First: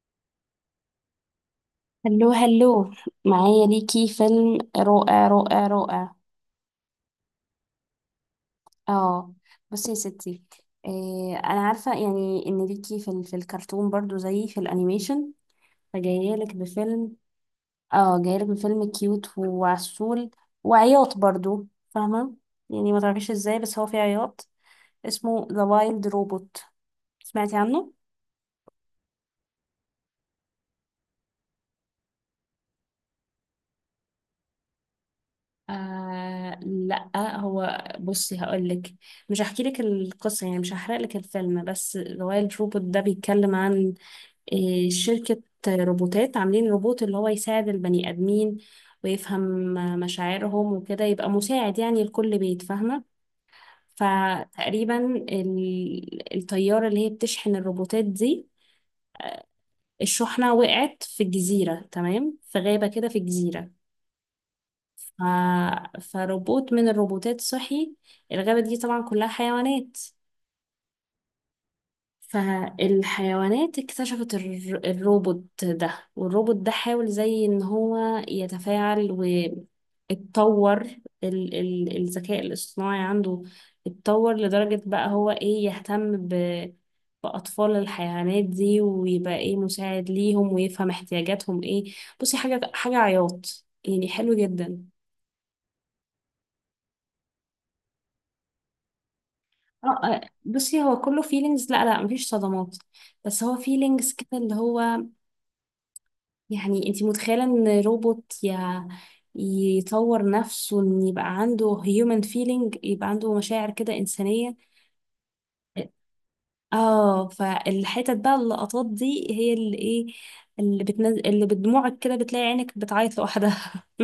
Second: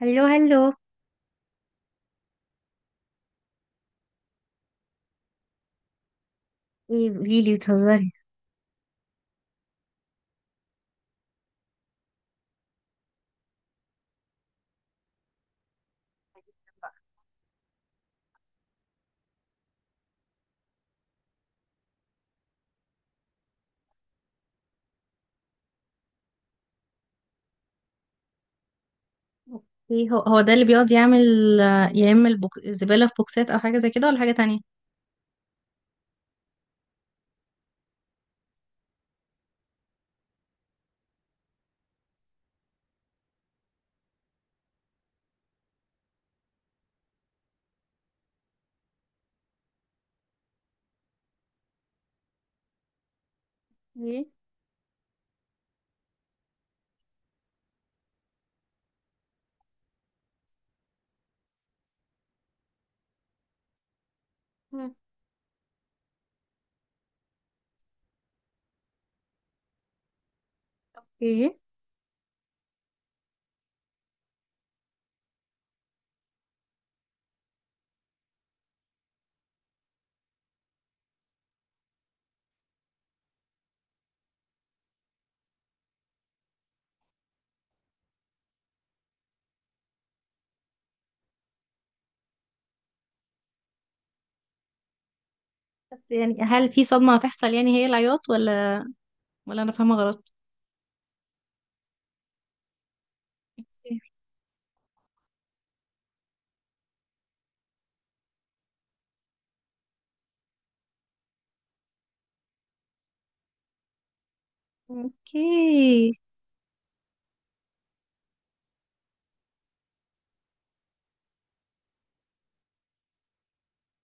هلو هلو. هلو هلو، معايا ليكي فيلم رائع رائع رائع. ايه، قوليلي، بتهزري؟ اه، بصي يا ستي، إيه انا عارفه يعني ان ليكي في الكرتون برضو زي في الانيميشن، فجايه لك بفيلم. اه، جايه لك بفيلم كيوت وعسول وعياط برضو، فاهمه يعني؟ ما تعرفيش ازاي بس هو فيه عياط. اسمه ذا وايلد روبوت، سمعتي عنه؟ ايه، هو ده اللي بيقعد يعمل. الزبالة في بوكسات او حاجة زي كده، ولا حاجة تانية؟ آه لا، هو بصي هقولك، مش هحكي لك القصة يعني، مش هحرق لك الفيلم، بس رويال روبوت ده بيتكلم عن شركة روبوتات، عاملين روبوت اللي هو يساعد البني آدمين ويفهم مشاعرهم وكده، يبقى مساعد يعني لكل بيت، فاهمة؟ ايه. فتقريبا الطيارة اللي هي بتشحن الروبوتات دي، الشحنة وقعت في الجزيرة، تمام؟ في غابة كده في الجزيرة. مم. ف... فروبوت من الروبوتات صحي. الغابة دي طبعا كلها حيوانات، ايه، فالحيوانات اكتشفت الروبوت ده، والروبوت ده حاول زي ان هو يتفاعل واتطور. الذكاء الاصطناعي عنده اتطور لدرجة بقى هو ايه، يهتم بأطفال الحيوانات دي ويبقى ايه، مساعد ليهم ويفهم احتياجاتهم ايه. بصي حاجة حاجة عياط يعني، حلو جدا. بس يعني هل في صدمة هتحصل؟ يعني هي العياط، ولا انا اه فاهمة غلط؟ بصي هو كله فيلينجز، لا لا، مفيش صدمات، بس هو إنتي- فيلينجز كده اللي هو، يعني انتي متخيلة ان روبوت يا، يطور نفسه ان يبقى عنده هيومن فيلينج، يبقى عنده مشاعر كده إنسانية. اوكي. اه، فالحتت بقى اللقطات دي هي اللي ايه، اللي بتنزل اللي بدموعك كده، بتلاقي عينك بتعيط لوحدها.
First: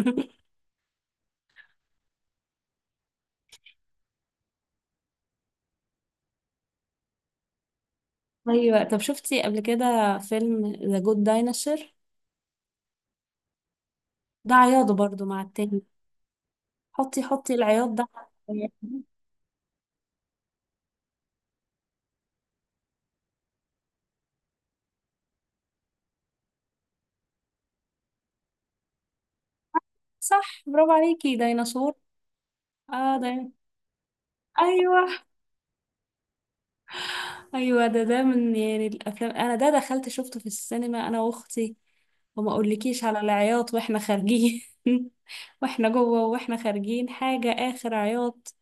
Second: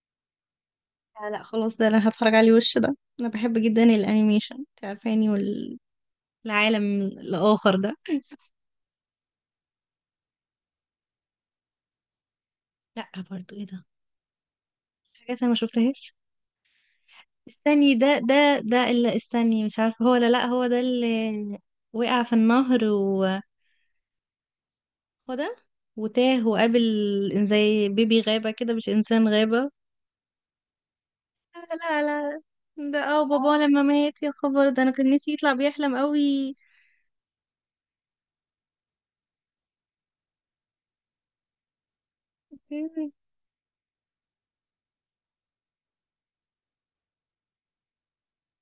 لا لا، خلاص، ده انا هتفرج عليه وش ده، انا بحب جدا الانيميشن، انت عارفاني، والعالم الاخر ده ايوه، طب شفتي قبل كده فيلم ذا جود دايناسور؟ لا، برضو ايه ده؟ ده عياط برضو حاجات مع انا ما التاني. شفتهاش. حطي العياط استني، ده. ده ده اللي، استني، مش عارفة هو ولا لأ. هو ده اللي وقع في النهر و، هو ده، وتاه وقابل زي بيبي غابة كده، مش إنسان غابة. صح، برافو عليكي. لا ديناصور، لا لا. ده اه دي... بابا لما مات، يا خبر، ده أنا ايوه كان نفسي يطلع بيحلم قوي. ايوه، ده ده من يعني الافلام، انا ده دخلت شفته في السينما انا واختي، وما اقولكيش مم. على العياط واحنا خارجين. واحنا جوه واحنا خارجين، حاجه اخر عياط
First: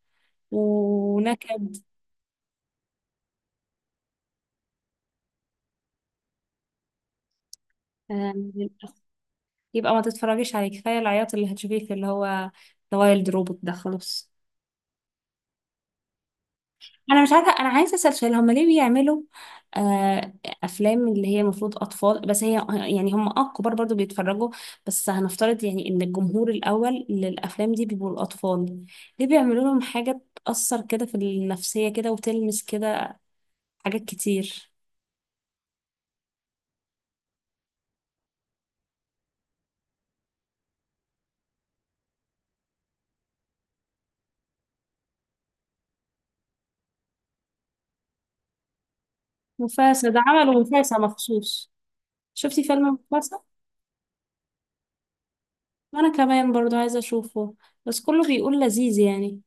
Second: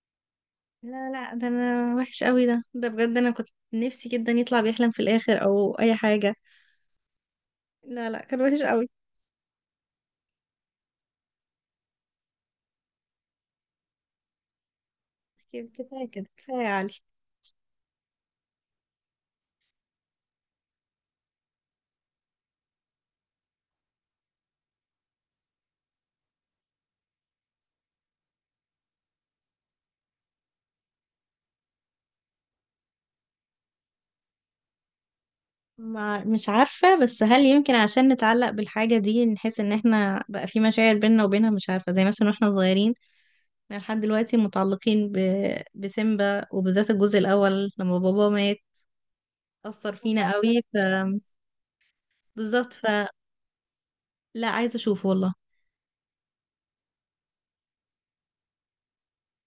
لا لا، ده ونكد. أنا وحش قوي، ده بجد أنا كنت نفسي جدا يطلع بيحلم في الآخر أو أي حاجة. لا لا، كان وحش آه، قوي. يبقى ما تتفرجيش عليه، كفايه العياط اللي هتشوفيه في اللي هو ذا وايلد روبوت ده، خلاص. كفاية كده، كفاية يا علي. انا مش عارفه، انا عايزه اسال سؤال، هم ليه بيعملوا آه افلام اللي هي المفروض اطفال، بس هي يعني هم اه كبار برضو بيتفرجوا، بس هنفترض يعني ان الجمهور الاول للافلام دي بيبقوا الاطفال، ليه بيعملوا لهم حاجه تاثر كده في النفسيه كده وتلمس كده حاجات كتير؟ مش عارفة، بس هل يمكن عشان نتعلق بالحاجة دي نحس ان احنا بقى في مشاعر بيننا وبينها؟ مش عارفة، زي مثلا واحنا صغيرين، احنا لحد دلوقتي متعلقين بسيمبا، وبالذات الجزء الاول لما بابا مات أثر مفاسة، ده فينا عملوا قوي. مفاسة مخصوص. شفتي بالظبط، فيلم فلا، مفاسة؟ عايزة اشوفه والله. وانا كمان برضو عايزه اشوفه، بس كله بيقول لذيذ يعني.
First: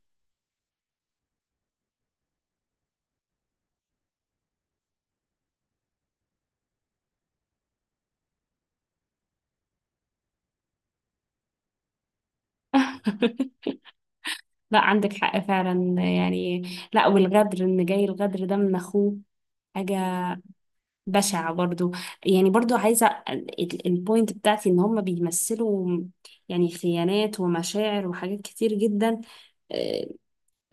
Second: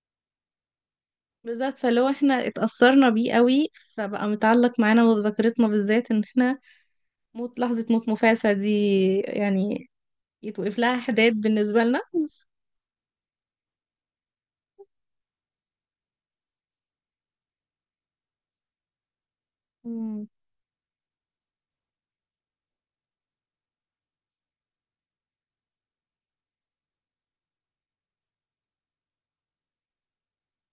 بالظبط، فلو احنا اتأثرنا بيه قوي، فبقى متعلق معانا وبذاكرتنا، بالذات ان احنا لحظة موت مفاسة دي يعني يتوقف لها حداد بالنسبة لنا. لا، عندك حق فعلا يعني. لا، والغدر، ان جاي الغدر ده من اخوه، حاجة مم. بشعة برضو. يعني برضو عايزة، البوينت بتاعتي ان هم بيمثلوا يعني خيانات ومشاعر وحاجات كتير جدا، آه،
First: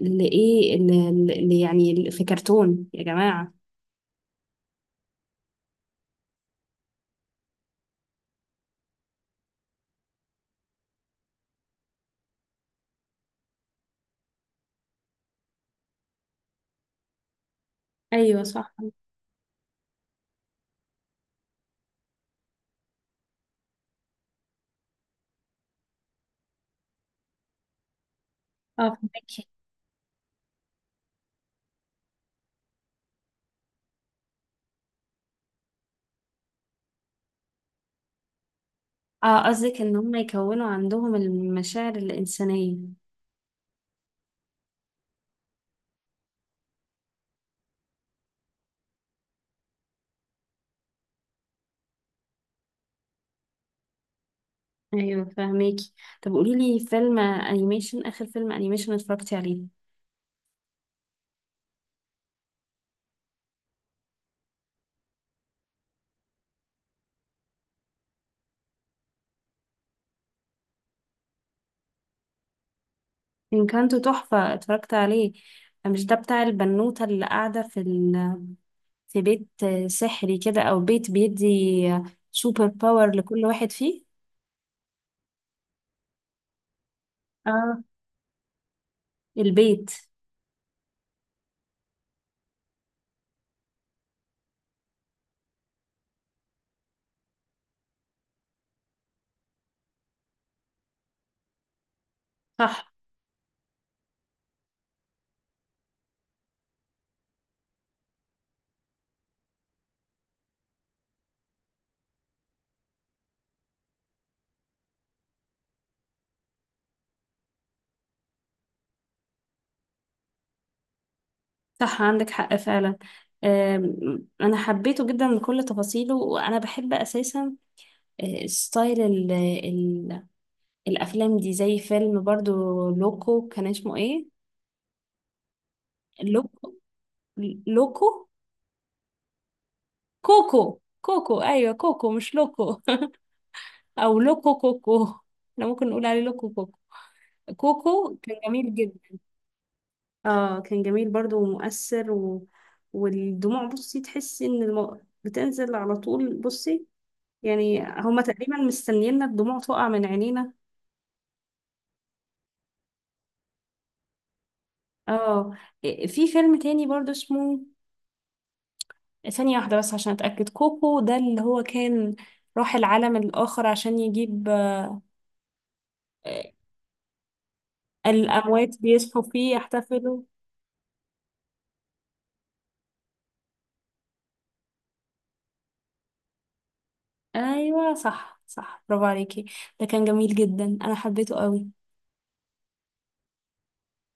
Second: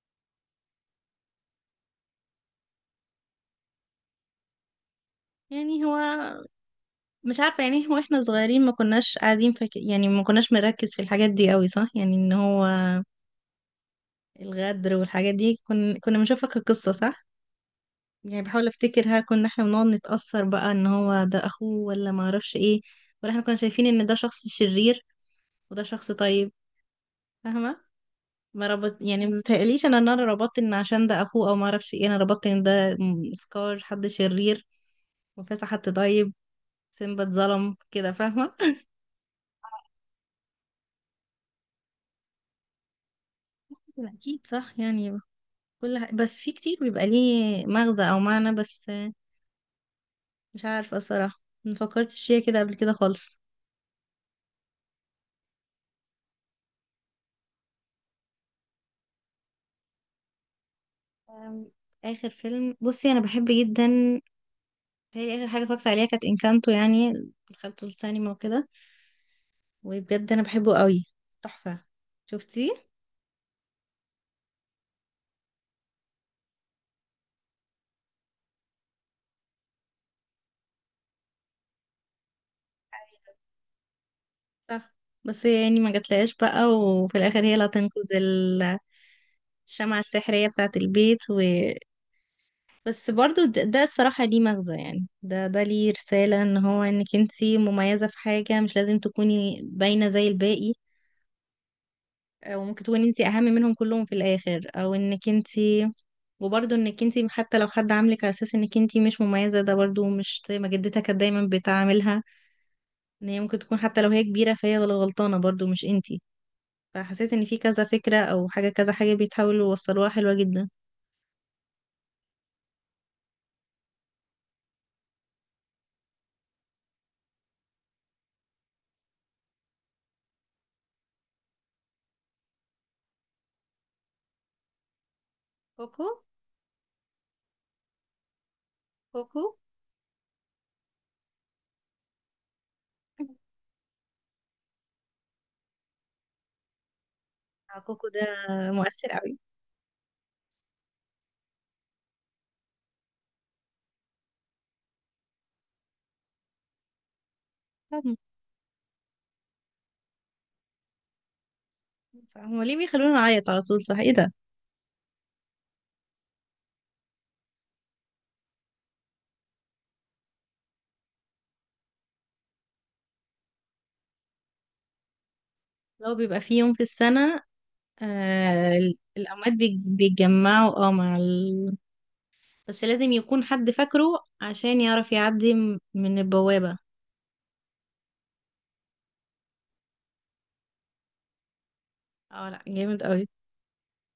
اللي ايه اللي، اللي يعني في كرتون يا جماعة. يعني هو مش عارفة، يعني هو احنا صغيرين ما كناش قاعدين يعني ما كناش مركز في الحاجات دي قوي، صح؟ يعني ان هو الغدر والحاجات دي كنا بنشوفها كقصة، صح؟ يعني ايوه بحاول صح. افتكر، هل كنا احنا بنقعد نتأثر بقى ان هو ده اخوه ولا ما اعرفش ايه؟ ولا احنا كنا شايفين ان ده شخص شرير وده شخص طيب، فاهمة؟ ما اه ربط، يعني ما فهمك. بتهيأليش انا ان انا ربطت ان عشان ده اخوه او ما اعرفش ايه، انا ربطت ان ده سكار حد شرير وفاسح حد طيب، سيمبا اتظلم كده، فاهمة؟ اه، قصدك ان هم يكونوا عندهم المشاعر الإنسانية. أكيد صح يعني، بس في كتير بيبقى ليه مغزى او معنى، بس مش عارفه الصراحه ما فكرتش فيها كده قبل كده خالص. ايوه فهميكي. طب قوليلي فيلم انيميشن، اخر فيلم انيميشن اتفرجتي عليه. أم، اخر فيلم، بصي انا بحب جدا، هي اخر حاجه اتفرجت عليها كانت انكانتو، يعني دخلته السينما وكده، وبجد انا بحبه قوي، تحفه. شفتيه؟ إن كانت تحفة، اتفرجت عليه. مش ده بتاع البنوتة اللي قاعدة في في بيت سحري كده، او بيت بيدي سوبر باور لكل واحد فيه؟ صح. بس هي يعني ما جاتلهاش بقى، وفي الاخر هي اللي اه، هتنقذ البيت. الشمعة السحرية بتاعة البيت. بس برضو ده الصراحة ليه مغزى، يعني ده ليه رسالة ان هو انك انتي مميزة في حاجة، مش لازم تكوني باينة زي الباقي، او ممكن صح تكوني انتي اهم منهم كلهم في الاخر، او انك انتي. وبرضو انك انتي حتى لو حد عاملك على اساس انك انتي مش مميزة، ده برضو مش زي ما جدتها كانت دايما بتعاملها، ان هي ممكن تكون حتى لو هي كبيرة فهي غلطانة برضو، مش انتي. فحسيت ان في كذا فكرة او حاجة، كذا حاجة بيتحاولوا يوصلوها حلوة جدا. صح، عندك حق فعلا. انا حبيته جدا بكل تفاصيله، وانا بحب اساسا ستايل ال الافلام دي، زي فيلم برضو لوكو، كان اسمه ايه؟ كوكو. لوكو، لوكو، كوكو. كوكو. كوكو، ايوه كوكو مش لوكو. او لوكو كوكو، احنا ممكن نقول عليه لوكو كوكو. كوكو كوكو ده كان جميل مؤثر جدا. قوي. اه، كان جميل برضو ومؤثر و... والدموع، بصي تحسي ان بتنزل على طول، بصي يعني هما تقريبا مستنيينا الدموع تقع من عينينا. هما ليه بيخلونا نعيط على طول؟ صح، ايه ده؟ اه، في فيلم تاني برضو اسمه، ثانية واحدة بس عشان اتأكد، كوكو ده اللي هو كان راح العالم الآخر عشان يجيب، لو بيبقى آه، في يوم في السنة، آه، الأموات بيصحوا الأموات فيه يحتفلوا. بيتجمعوا. بس لازم يكون حد فاكره عشان يعرف يعدي من البوابة. ايوه صح صح، برافو عليكي. ده كان جميل جدا، انا حبيته قوي. اه لا، جامد قوي.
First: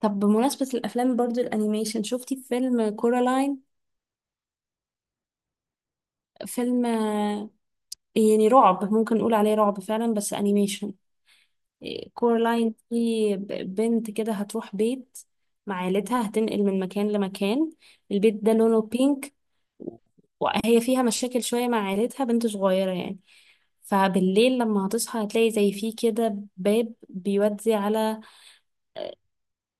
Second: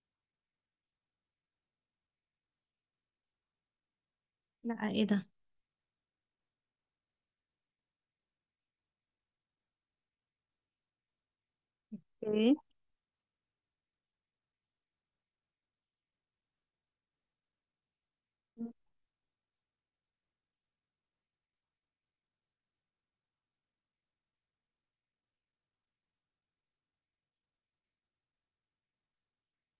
طب بمناسبة الأفلام برضو الأنيميشن، شفتي فيلم كورالاين؟ لا، ايه ده؟ فيلم يعني رعب، ممكن نقول عليه رعب فعلا بس انيميشن. اوكي. كورالاين دي بنت كده، هتروح بيت مع عيلتها، هتنقل من مكان لمكان. البيت ده لونه بينك، وهي فيها مشاكل شوية مع عيلتها، بنت صغيرة يعني. فبالليل لما هتصحى هتلاقي زي فيه كده باب بيودي على،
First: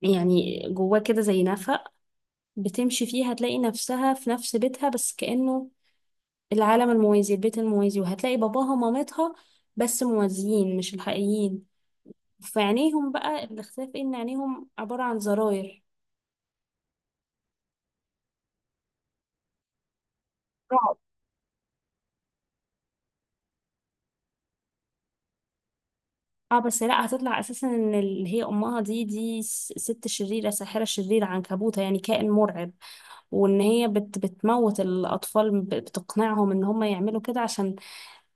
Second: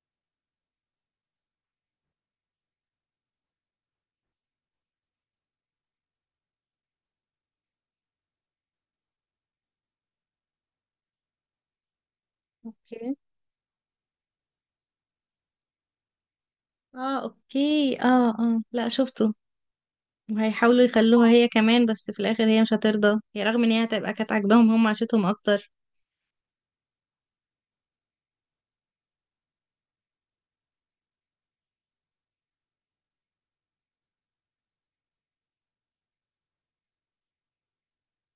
يعني جواه كده زي نفق، بتمشي فيه هتلاقي نفسها في نفس بيتها، بس كأنه العالم الموازي، البيت الموازي، وهتلاقي باباها ومامتها، بس موازيين مش الحقيقيين. في عينيهم اوكي، بقى الاختلاف إيه؟ ان عينيهم عبارة عن زراير. اه، اوكي، اه، اه، لا شفته، وهيحاولوا رعب. يخلوها هي كمان، بس في الآخر هي مش هترضى، هي رغم ان هي هتبقى كانت عاجباهم، هم عاشتهم اكتر. اه، بس لا، هتطلع اساسا ان اللي هي امها دي دي ست شريره، ساحره شريره عنكبوته يعني، كائن مرعب. وان هي بتموت الاطفال، بتقنعهم ان هم يعملوا كده عشان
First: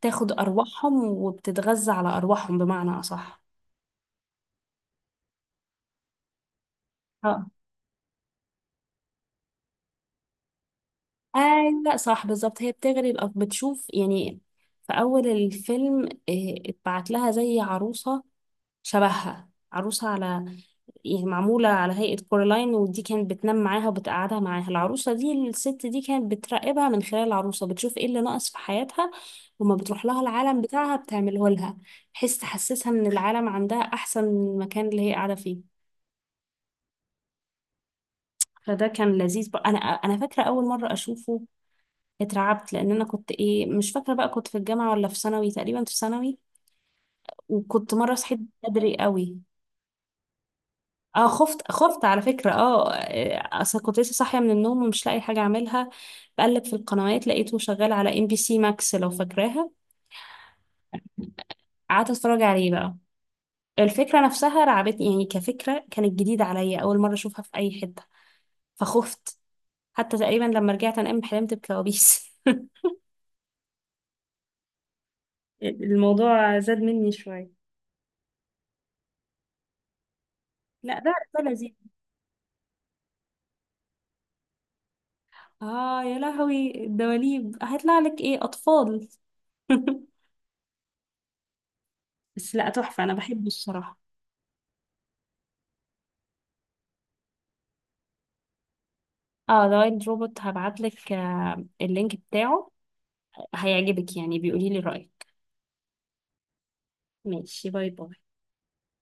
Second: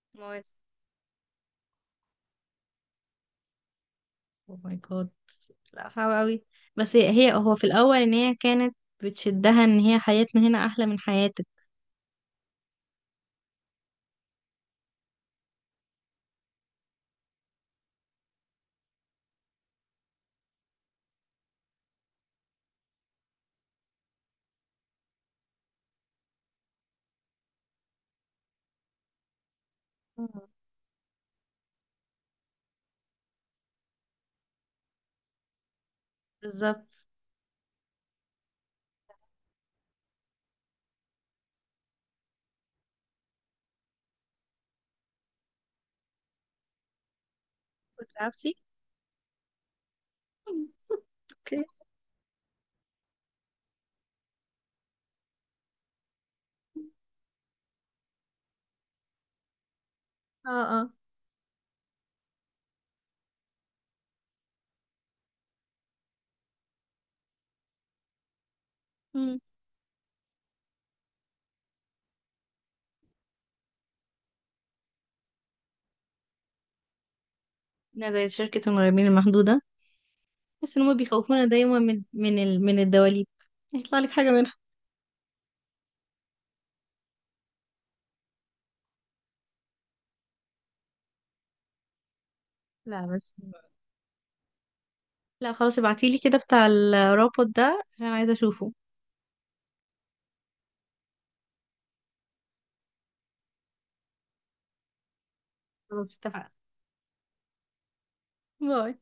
تاخد ارواحهم، وبتتغذى على ارواحهم بمعنى اصح. اوه ماي جاد، لا صعب قوي. بس هي اه هو في الاول ان هي كانت بتشدها ان هي حياتنا هنا احلى من حياتك. ايوه صح بالظبط، هي بتغري بتشوف يعني في اول الفيلم، اتبعت لها زي عروسه، شبهها عروسه على يعني معموله على هيئه كورالاين، ودي كانت بتنام معاها وبتقعدها معاها العروسه دي، الست دي كانت بتراقبها من خلال العروسه، بتشوف ايه اللي ناقص في حياتها، وما بتروح لها مم. العالم بتاعها بتعمله لها، بحيث تحسسها ان العالم عندها احسن من المكان اللي هي قاعده فيه. بالظبط. فده كان لذيذ بقى. انا فاكره اول مره اشوفه اترعبت، لان انا كنت ايه مش فاكره بقى، كنت في الجامعه ولا في ثانوي، تقريبا في ثانوي، وكنت كنت مره صحيت عارفتي؟ بدري قوي. اه، اوكي، خفت على فكره. اه اصل كنت لسه صاحيه من النوم، ومش لاقي حاجه اعملها، بقلب في القنوات لقيته شغال على MBC Max، لو فاكراها. اه، اه. قعدت اتفرج عليه بقى، الفكره نفسها رعبتني يعني، كفكره كانت جديده عليا، اول مره اشوفها في اي حته، فخفت. مم. حتى تقريبا لما رجعت انام حلمت بكوابيس. الموضوع زاد مني شويه. إنها زي شركة المرعبين المحدودة، بس ان هم لا ده بيخوفونا ده لذيذ. دايما من من الدواليب، هيطلع لك حاجة منها. اه يا لهوي، الدواليب هيطلع لك ايه، اطفال؟ بس لا، تحفة، لا انا بس، بحبه الصراحة. لا خلاص، ابعتيلي كده بتاع الرابط ده عشان عايزة اشوفه. اه، ذا وايلد روبوت، هبعت لك اللينك بتاعه، هيعجبك يعني، بيقولي لي رأيك. خلاص، اتفقنا. ماشي، باي باي. باي.